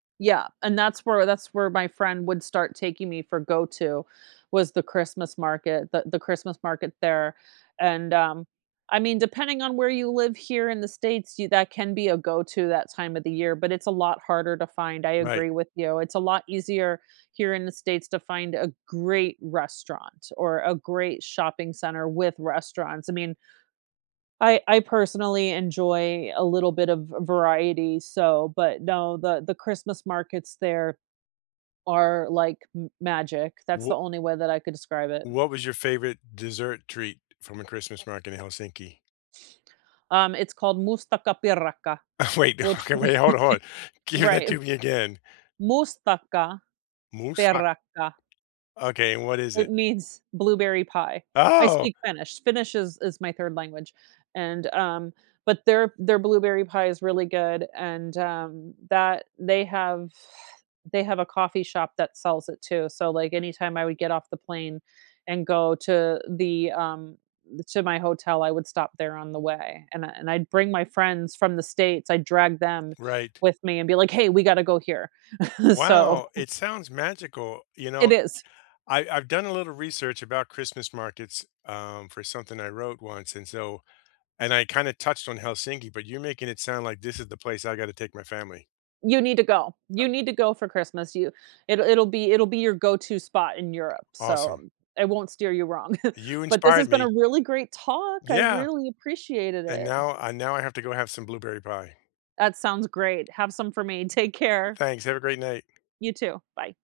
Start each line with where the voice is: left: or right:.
right: Yeah, and that's where that's where my friend would start taking me for go-to was the Christmas market, the the Christmas market there, and, um I mean, depending on where you live here in the States, you that can be a go-to that time of the year, but it's a lot harder to find, I
left: Right.
right: agree with you; it's a lot easier here in the States to find a great restaurant or a great shopping center with restaurants, I mean I I, personally, enjoy a little bit of v variety, so but no, the the Christmas markets there are like m magic; that's the
left: Wo
right: only way that I could describe it.
left: What was your favorite dessert treat from a Christmas market in Helsinki?
right: Um, it's called Mustikkapiirakka,
left: Wait.
right: which
left: Okay, wait, hold on hold on, give that
right: Right.
left: to me again.
right: Mustikkapiirakka.
left: Musfak Okay, and what is
right: It
left: it?
right: means blueberry pie. I
left: Oh!
right: speak Finnish; Finnish is is my 3rd language, and, um but their their blueberry pie is really good and, um, that they have they have a coffee shop that sells it too, so, like, anytime I would get off the plane, and go to the, um to my hotel, I would stop there on the way, and I and I'd bring my friends from the States; I drag them
left: Right.
right: with me and be like, "Hey, we gotta go here." So
left: Wow, it sounds magical, you
right: It
left: know,
right: is.
left: I I've done a little research about Christmas markets, um, for something I wrote once, and so and I kinda touched on Helsinki, but you're making it sound like this is the place I gotta take my family.
right: You need to go
left: A
right: you need to go for Christmas, you It'll it'll be it'll be your go-to spot in Europe, so
left: Awesome.
right: um, I won't steer you wrong.
left: You
right: But this has
left: inspired
right: been a
left: me.
right: really great talk, I
left: Yeah.
right: really appreciated
left: And
right: it, uh.
left: now, I now, I have to go have some blueberry pie.
right: That sounds great, have some for me; take care.
left: Thanks, have a great night.
right: You, too. Bye.